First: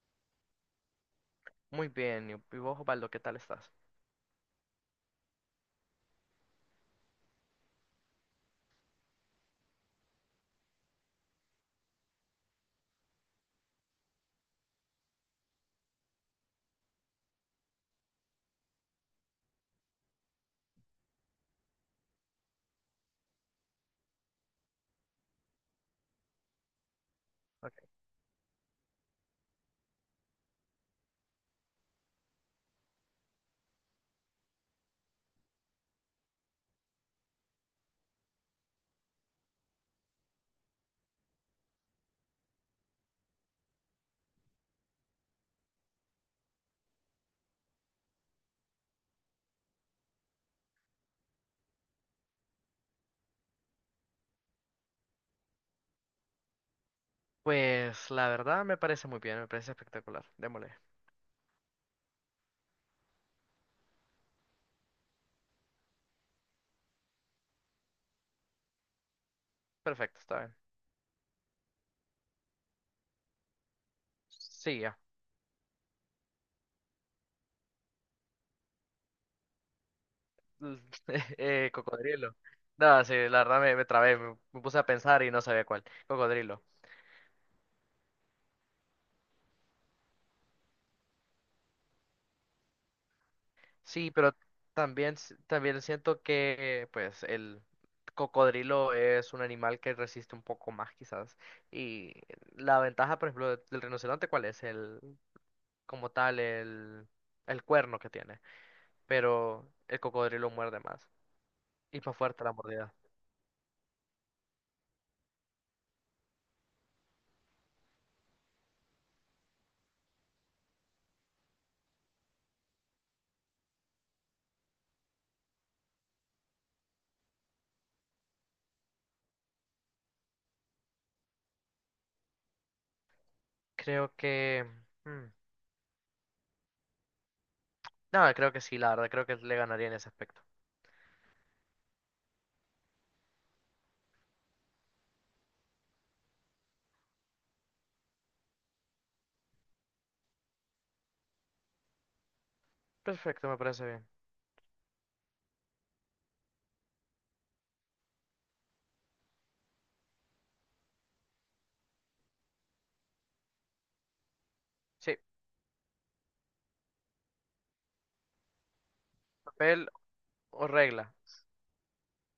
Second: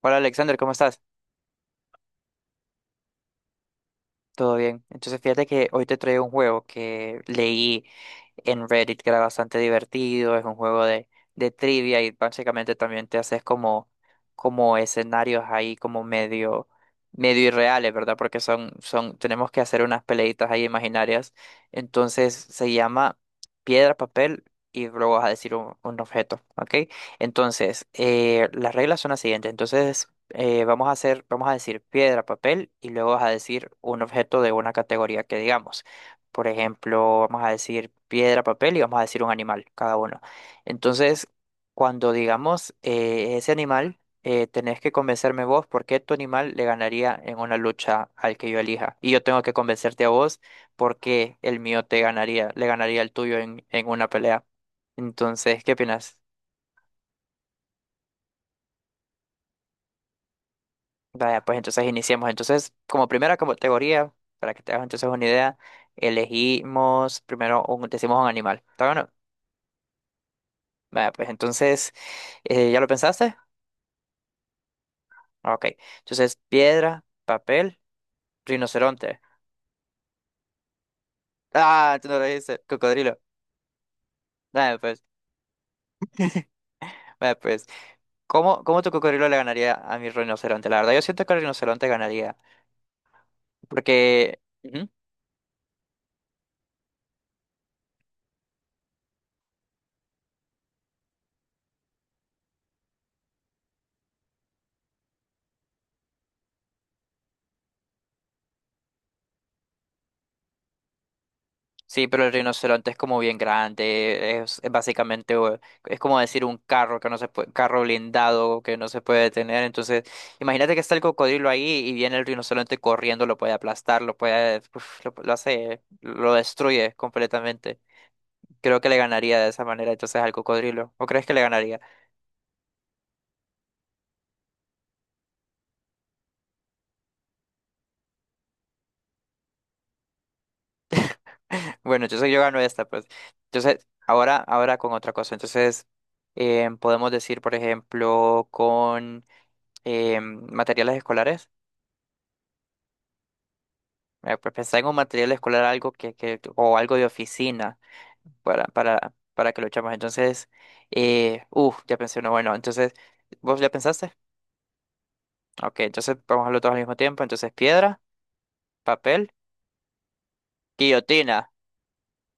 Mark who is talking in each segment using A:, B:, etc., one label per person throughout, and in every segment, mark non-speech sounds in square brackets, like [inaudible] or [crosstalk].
A: Hola Alexander, ¿cómo estás?
B: Muy bien, y vos, Osvaldo, ¿qué tal estás?
A: Todo bien. Entonces fíjate que hoy te traigo un juego que leí en Reddit que era bastante divertido, es un juego de trivia y básicamente también te haces como escenarios ahí como medio irreales, ¿verdad? Porque tenemos que hacer unas peleitas ahí imaginarias. Entonces se llama piedra, papel y luego vas a decir un objeto, ¿ok? Entonces,
B: Ok.
A: las reglas son las siguientes. Entonces, vamos a hacer, vamos a decir piedra, papel y luego vas a decir un objeto de una categoría que digamos. Por ejemplo, vamos a decir piedra, papel y vamos a decir un animal, cada uno. Entonces, cuando digamos ese animal, tenés que convencerme vos por qué tu animal le ganaría en una lucha al que yo elija. Y yo tengo que convencerte a vos por qué el mío te ganaría, le ganaría al tuyo en una pelea. Entonces, ¿qué opinas?
B: Pues la verdad me parece muy bien, me parece espectacular. Démosle.
A: Vaya, pues entonces iniciemos. Entonces, como primera categoría, para que te hagas entonces una idea, elegimos primero un, decimos un animal. ¿Está bueno?
B: Perfecto, está bien.
A: Vaya, pues entonces, ¿ya lo pensaste?
B: Sí, ya.
A: Ah, ok. Entonces, piedra, papel, rinoceronte.
B: [laughs]
A: Ah, tú no lo
B: Cocodrilo.
A: dices,
B: No, sí,
A: cocodrilo.
B: la verdad me trabé, me
A: Vaya,
B: puse a
A: pues,
B: pensar y no sabía cuál. Cocodrilo.
A: vaya, pues. ¿Cómo, cómo tu cocodrilo le ganaría a mi rinoceronte? La verdad, yo siento que el rinoceronte ganaría.
B: Sí, pero
A: Porque. Ujú.
B: también, también siento que pues el cocodrilo es un animal que resiste un poco más quizás. Y la ventaja, por ejemplo, del rinoceronte, ¿cuál es? El, como tal, el cuerno que tiene. Pero el cocodrilo muerde más. Y
A: Sí,
B: fue
A: pero el
B: fuerte la
A: rinoceronte
B: mordida.
A: es como bien grande, es básicamente, es como decir un carro que no se puede, carro blindado que no se puede detener. Entonces, imagínate que está el cocodrilo ahí y viene el rinoceronte corriendo, lo puede aplastar, lo puede, uf, lo hace, lo destruye completamente. Creo que le ganaría de esa manera entonces al cocodrilo. ¿O crees que le ganaría?
B: Creo que… mm, no, creo que sí, la verdad, creo que le ganaría en ese aspecto.
A: [laughs] Bueno, entonces yo gano esta, pues. Entonces, ahora con otra cosa. Entonces, podemos decir, por ejemplo, con materiales escolares.
B: Perfecto, me parece bien.
A: Pues pensar en un material escolar algo que o algo de oficina para que lo echamos. Entonces, ya pensé uno, bueno, entonces, ¿vos ya pensaste?
B: Sí,
A: Ok, entonces vamos a hacerlo todos al mismo tiempo. Entonces, piedra, papel,
B: papel o regla.
A: guillotina.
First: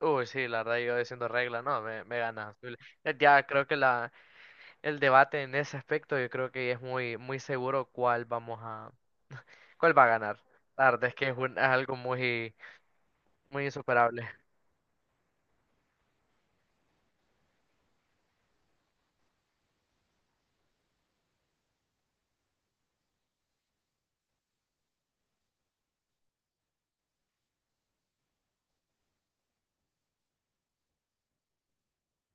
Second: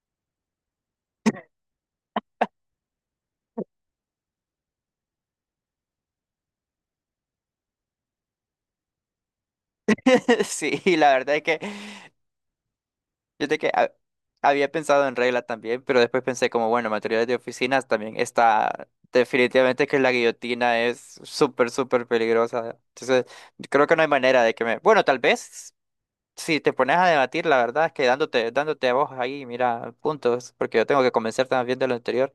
B: Uy, sí, la verdad, yo diciendo regla, no, me gana. Ya creo que el debate en ese aspecto, yo creo que es muy, muy seguro cuál cuál va a ganar.
A: [laughs] Sí,
B: La verdad
A: la
B: es que
A: verdad
B: es,
A: es que
B: es algo muy,
A: yo
B: muy insuperable.
A: había pensado en regla también, pero después pensé como, bueno, materiales de oficinas también está definitivamente que la guillotina es súper, súper peligrosa. Entonces, creo que no hay manera de que me... Bueno, tal vez. Si te pones a debatir, la verdad es que dándote a vos ahí, mira, puntos, porque yo tengo que convencer también de lo anterior.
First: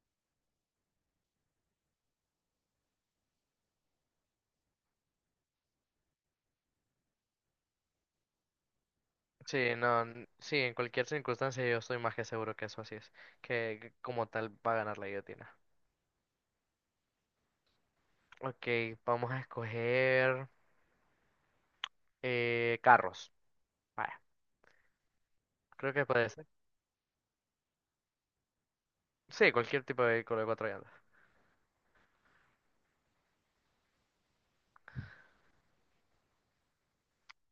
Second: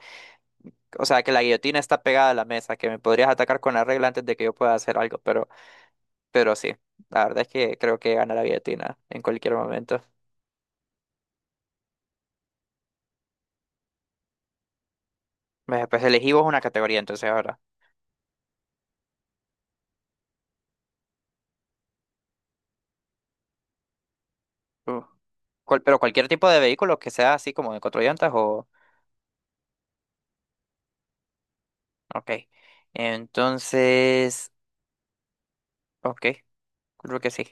A: O sea, que la guillotina está pegada a la mesa, que me podrías atacar con la regla antes de que yo pueda hacer algo, pero sí, la verdad es que creo que gana la guillotina en cualquier
B: Sí,
A: momento.
B: no, sí, en cualquier circunstancia yo estoy más que seguro que eso así es, que como tal va a ganar la guillotina.
A: Me- Pues elegí vos una categoría, entonces ahora.
B: Ok, vamos a escoger carros. Vaya,
A: Uh. Cual-
B: creo
A: pero
B: que
A: cualquier
B: puede
A: tipo
B: ser.
A: de vehículo que sea así como de cuatro llantas o...
B: Sí, cualquier tipo de vehículo de cuatro llantas.
A: Ok. Entonces... Ok, creo que sí.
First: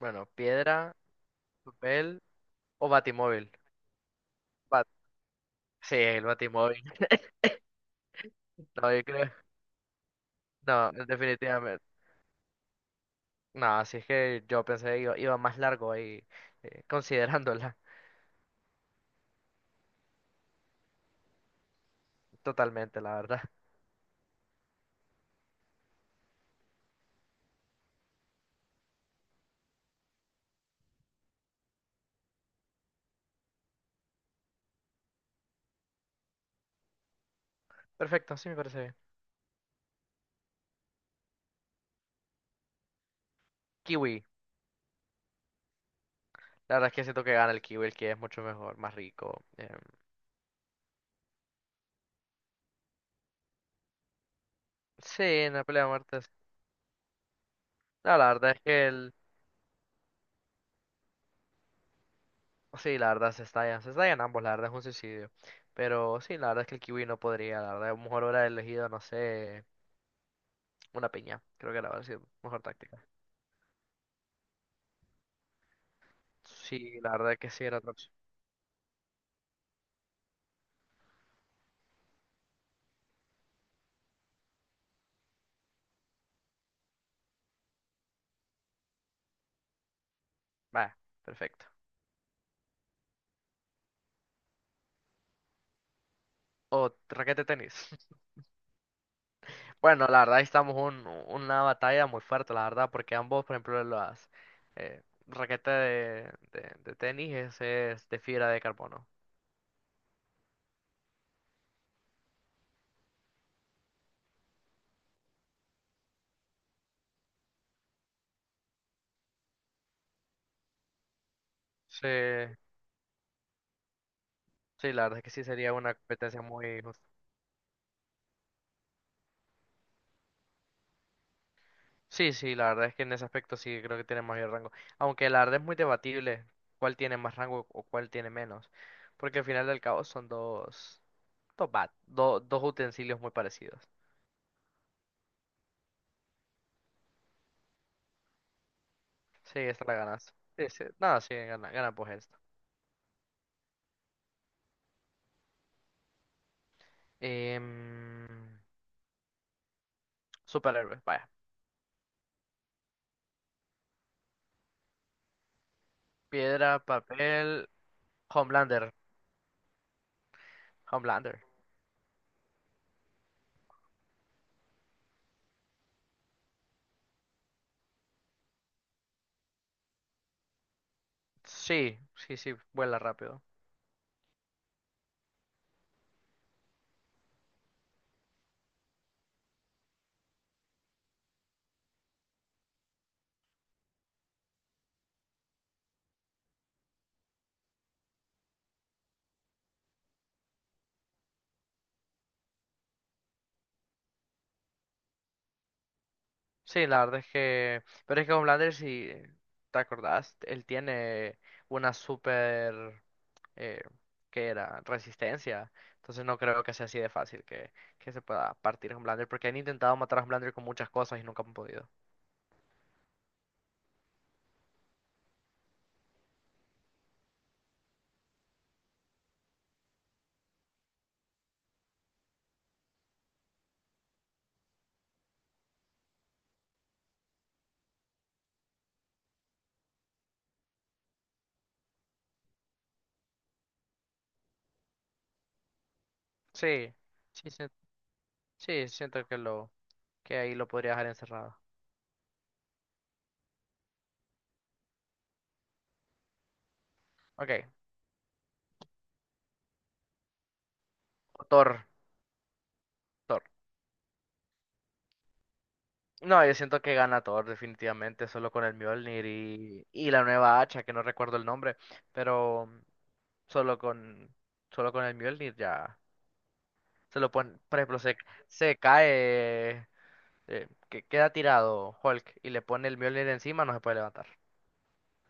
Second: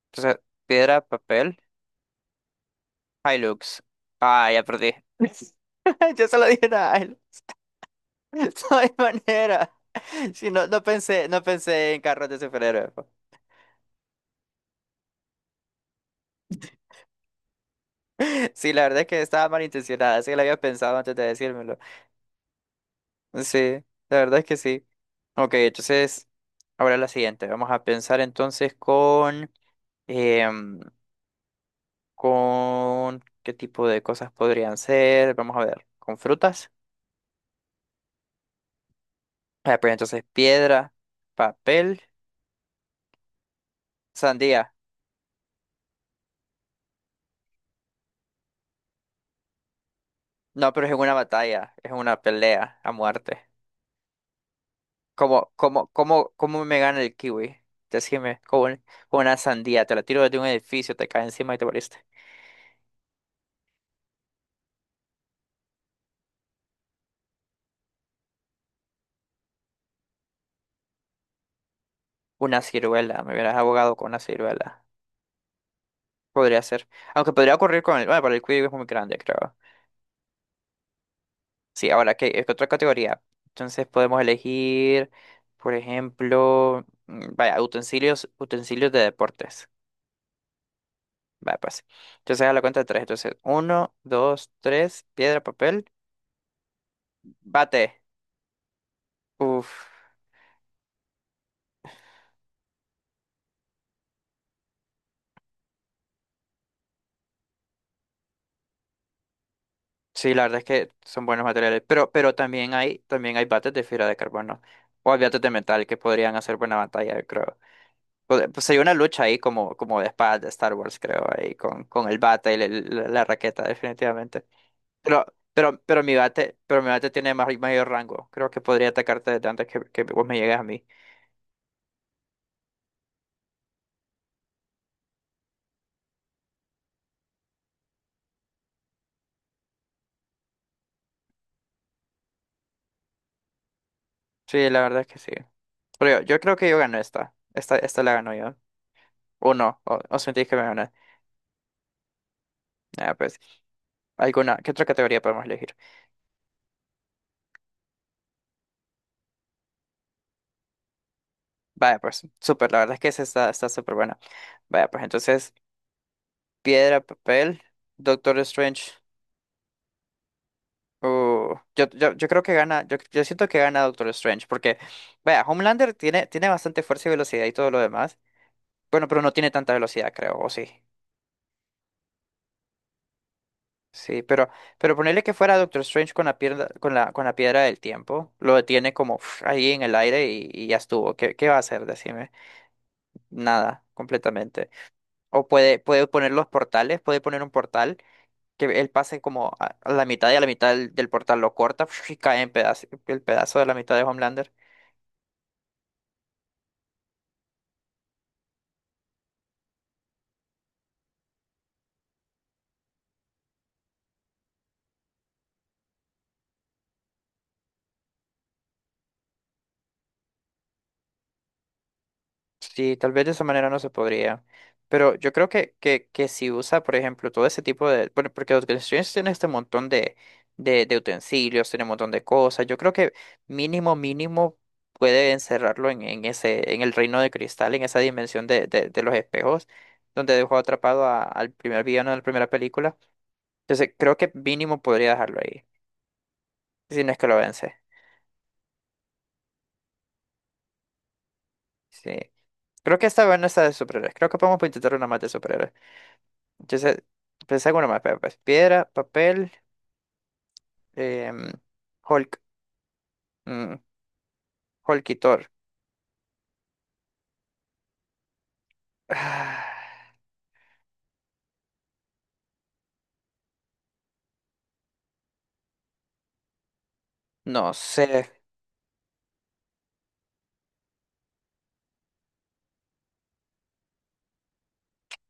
B: Bueno,
A: Entonces,
B: piedra,
A: piedra, papel.
B: papel o batimóvil.
A: Hilux. Ah, ya
B: Bat-
A: perdí. [laughs]
B: sí, el
A: Yo solo dije
B: batimóvil.
A: nada.
B: [laughs]
A: Hilux. [laughs] No
B: No,
A: hay
B: yo creo.
A: manera. Si no,
B: No,
A: no
B: definitivamente.
A: pensé en carros de superhéroes. Po.
B: No, así es que yo pensé que iba más largo ahí, considerándola
A: Sí, la verdad es que estaba malintencionada. Sí, que lo había pensado antes de decírmelo.
B: totalmente, la verdad.
A: Sí, la verdad es que sí. Ok, entonces, ahora la siguiente. Vamos a pensar entonces con, em, con qué tipo de cosas podrían ser. Vamos a ver, con frutas.
B: Perfecto, sí me parece bien.
A: Ah, pues entonces, piedra, papel,
B: Kiwi.
A: sandía.
B: La verdad es que siento que gana el kiwi, el que es mucho mejor, más rico.
A: No, pero es una batalla, es una pelea a muerte.
B: Sí, en la pelea de muertes.
A: ¿Cómo me gana el kiwi?
B: No, la
A: Decime,
B: verdad es que el…
A: con una sandía, te la tiro desde un edificio, te cae encima y te moriste.
B: Sí, la verdad se estallan. Se estallan ambos, la verdad es un suicidio. Pero sí, la verdad es que el kiwi no podría, la verdad. A lo mejor hubiera elegido, no sé, una piña. Creo que la verdad sido mejor
A: Una
B: táctica.
A: ciruela, me hubieras abogado con una ciruela. Podría ser.
B: Sí, la
A: Aunque
B: verdad es que
A: podría
B: sí era
A: ocurrir
B: otra
A: con el...
B: opción.
A: Bueno, pero el kiwi es muy grande, creo. Sí, ahora, ¿qué, es otra categoría? Entonces podemos elegir, por ejemplo, mm, vaya, utensilios de deportes.
B: Vaya,
A: Vaya,
B: perfecto.
A: pues. Entonces a la cuenta de tres. Entonces, uno, dos, tres, piedra, papel.
B: O raquete de tenis.
A: Bate.
B: [laughs]
A: Uf.
B: Bueno, la verdad ahí estamos en una batalla muy fuerte, la verdad, porque ambos, por ejemplo, las… raqueta de tenis es de fibra de carbono.
A: Sí, la verdad es que son buenos materiales. Pero también hay bates de fibra de carbono. O hay bates de metal que podrían hacer buena batalla, yo creo. Pod- Pues sería una lucha ahí como de espadas de Star Wars, creo, ahí
B: Sí,
A: con el bate y la raqueta, definitivamente.
B: sí, la verdad es
A: Pero,
B: que sí sería una competencia muy
A: pero mi
B: justa.
A: bate tiene más, mayor rango. Creo que podría atacarte desde antes que vos me llegues a mí.
B: Sí, sí, la verdad es que en ese aspecto sí creo que tiene mayor rango. Aunque la verdad es muy debatible cuál tiene más rango o cuál tiene menos. Porque al final del cabo son dos utensilios muy parecidos.
A: Sí, la verdad es que sí. Pero yo creo que yo gano esta. Esta la gano yo. O
B: Sí,
A: no,
B: esta la
A: o
B: ganas.
A: sentís que me
B: Sí, sí.
A: gané.
B: No, sí, gana, gana pues esto.
A: Ah, pues. ¿Alguna? ¿Qué otra categoría podemos elegir?
B: Em, superhéroes, vaya.
A: Vaya, pues, súper, la verdad es que esa está, está súper buena. Vaya, pues entonces,
B: Piedra,
A: piedra, papel,
B: papel,
A: Doctor Strange.
B: Homelander. Homelander.
A: Yo creo que gana, yo siento que gana Doctor Strange, porque, vaya, Homelander tiene, tiene bastante fuerza y velocidad y todo lo demás. Bueno, pero no tiene tanta velocidad, creo, o sí.
B: Sí, sí, sí, vuela rápido.
A: Sí, pero ponerle que fuera Doctor Strange con la piedra, con con la piedra del tiempo, lo detiene como uf, ahí en el aire y ya estuvo. ¿Qué, qué va a hacer? Decime. Nada, completamente. O puede poner los portales, puede poner un portal que él pase como a la mitad y a la mitad del portal lo corta [laughs] y cae en pedazo, el pedazo de la mitad de Homelander.
B: Sí, la verdad es que. Pero es que con Blanders, si te acordás, él tiene una super. Eh, ¿Qué era? Resistencia. Entonces no creo que sea así de fácil que se pueda partir con Blanders, porque han intentado matar a Blanders con muchas cosas y nunca han podido.
A: Sí, tal vez de esa manera no se podría. Pero yo creo que si usa, por ejemplo, todo ese tipo de... bueno, porque Doctor Strange tiene este montón de utensilios, tiene un montón de cosas. Yo creo que mínimo, mínimo puede encerrarlo en ese, en el reino de cristal, en esa dimensión de los espejos, donde dejó atrapado a- al primer villano de la primera película. Entonces, creo que mínimo podría dejarlo ahí.
B: Sí,
A: Si no es que lo
B: sí, sí,
A: vence.
B: sí, siento que ahí lo podría dejar encerrado.
A: Sí. Creo que esta vez no está de superhéroes. Creo que podemos intentar una más de superhéroes. Entonces,
B: Ok,
A: pensé en una más. Pero, pues, piedra, papel, em,
B: Thor,
A: Hulk.
B: Thor.
A: Mm, Hulk y Thor.
B: No, yo siento que gana Thor definitivamente, solo con el
A: [sighs]
B: Mjolnir y
A: Ah,
B: la nueva hacha, que no recuerdo el nombre, pero solo con, solo con el Mjolnir ya se lo pone.
A: no
B: Por ejemplo, se,
A: sé.
B: se cae, que queda tirado Hulk y le pone el Mjolnir encima, no se puede levantar.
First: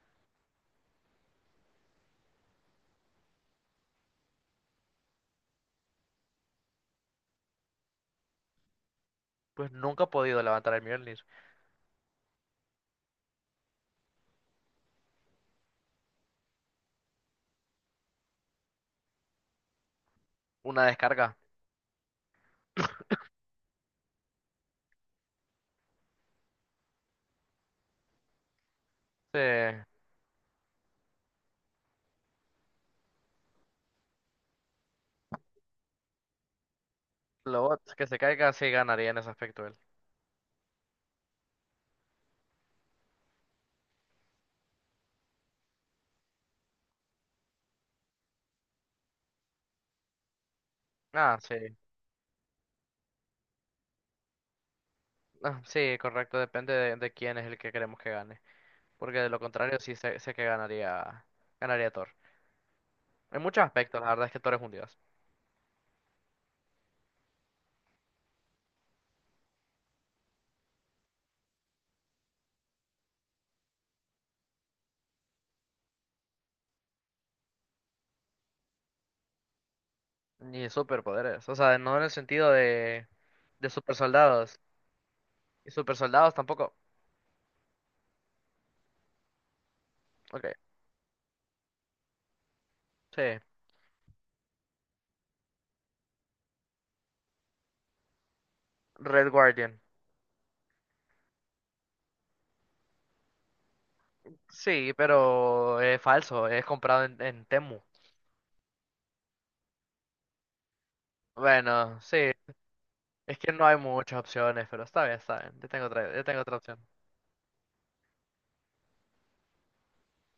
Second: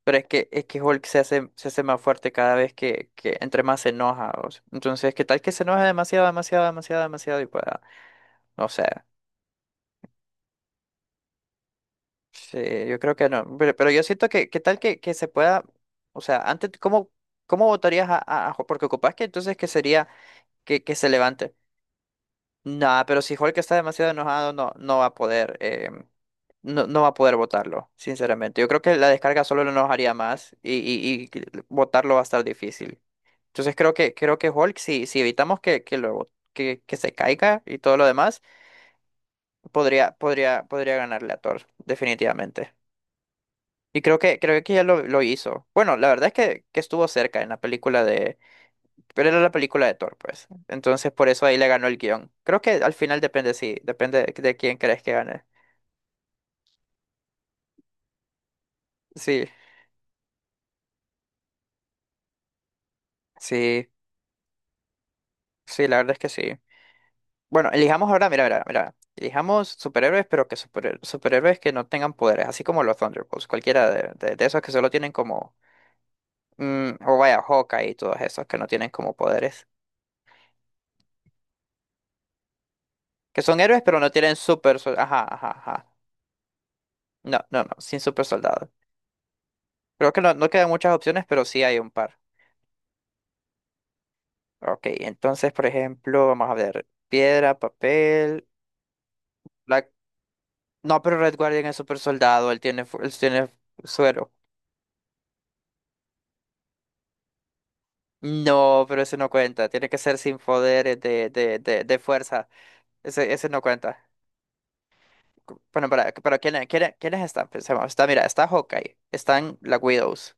A: Pero es que Hulk se hace más fuerte cada vez que entre más se enoja. O sea, entonces, ¿qué tal que se enoja demasiado, demasiado, demasiado, demasiado? Y pueda. No sé.
B: Pues nunca ha podido levantar el Mjolnir.
A: Sí, yo creo que no. Pero yo siento que, ¿qué tal que se pueda, o sea, antes, ¿cómo, cómo votarías a, a Hulk? Porque ocupas que entonces que sería
B: Una
A: que se
B: descarga.
A: levante. Nah, pero si Hulk está demasiado enojado, no va a poder, no va a poder votarlo, sinceramente. Yo creo que la descarga solo lo
B: Se,
A: enojaría más y, y que votarlo va a estar difícil. Entonces creo que Hulk, si, si evitamos que lo que se caiga y
B: lo
A: todo lo
B: que se
A: demás,
B: caiga sí ganaría en ese aspecto él.
A: podría ganarle a Thor, definitivamente. Y creo que ya lo hizo. Bueno, la verdad es que estuvo cerca en la película de... Pero era la película de Thor, pues. Entonces por
B: Ah,
A: eso ahí le
B: sí.
A: ganó el guión. Creo que al final depende, sí. Depende de quién crees que gane.
B: Ah, sí, correcto. Depende de quién es el que queremos que gane. Porque de lo
A: Sí,
B: contrario sí sé, sé que ganaría, ganaría Thor. En muchos
A: sí,
B: aspectos, la verdad es que Thor es un dios.
A: sí, la verdad es que sí. Bueno, elijamos ahora, mira, mira, mira. Elijamos superhéroes, pero que superhéroes que no tengan poderes, así como los Thunderbolts. Cualquiera de, de esos que solo tienen como... mm, o vaya, Hawkeye y todos esos que no tienen como poderes.
B: Ni superpoderes. O sea, no en el sentido
A: Que son
B: de
A: héroes,
B: super.
A: pero no tienen super... Sol- ajá, ajá,
B: ¿Y
A: ajá.
B: super soldados tampoco?
A: No, no, no, sin super soldado. Creo que no,
B: Ok,
A: no quedan muchas opciones, pero sí hay un par.
B: sí.
A: Ok, entonces, por ejemplo, vamos a ver. Piedra, papel.
B: Red Guardian.
A: Black... No, pero Red Guardian es super soldado, él tiene, él tiene suero.
B: Sí, pero es falso, es comprado en Temu.
A: No, pero ese no cuenta. Tiene que ser sin poderes de
B: Bueno, sí,
A: fuerza.
B: es
A: Ese
B: que
A: no
B: no hay
A: cuenta.
B: muchas opciones, pero está bien, está bien.
A: Cu- Bueno,
B: Yo
A: para
B: tengo
A: ¿quién,
B: otra opción.
A: quiénes están? Pensemos. Está, mira, está Hawkeye. Están la Widows.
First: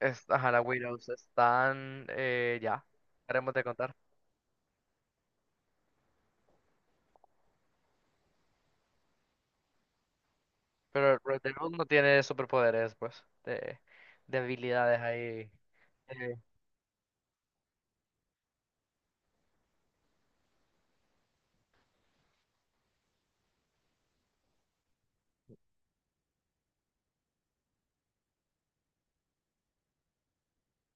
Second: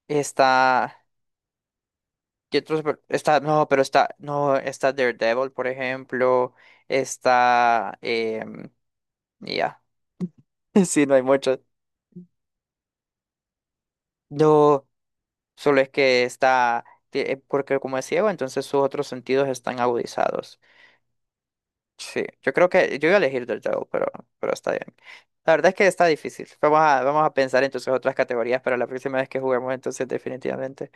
B: Es, ajá, las
A: Está.
B: Widows están,
A: ¿Qué otro
B: ya,
A: super- Está.
B: haremos de
A: No, pero
B: contar.
A: está. No, está Daredevil, por ejemplo. Está. Em, ya. [laughs] Sí, no
B: Pero
A: hay
B: Red
A: mucho.
B: Devil no tiene superpoderes, pues, de
A: No,
B: habilidades ahí.
A: solo es que
B: eh,
A: está, porque como es ciego, entonces sus otros sentidos están agudizados. Sí, yo creo que yo voy a elegir del Drago, pero está bien. La verdad es que está difícil. Vamos a, vamos a pensar entonces otras categorías para la próxima vez que juguemos, entonces definitivamente.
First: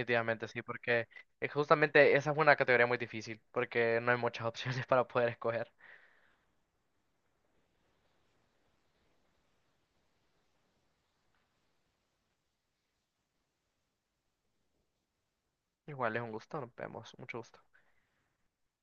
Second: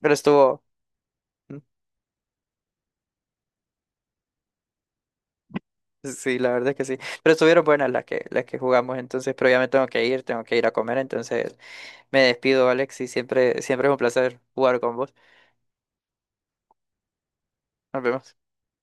A: Pero
B: sí,
A: estuvo,
B: porque
A: mm,
B: justamente esa es una categoría muy difícil, porque no hay muchas [laughs] opciones para poder escoger.
A: sí, la verdad es que sí. Pero estuvieron buenas las que jugamos, entonces, pero ya me tengo que ir a comer, entonces me despido, Alex, y siempre, siempre es un placer jugar con vos.
B: Igual es un gusto, nos vemos. Mucho gusto.
A: Nos vemos.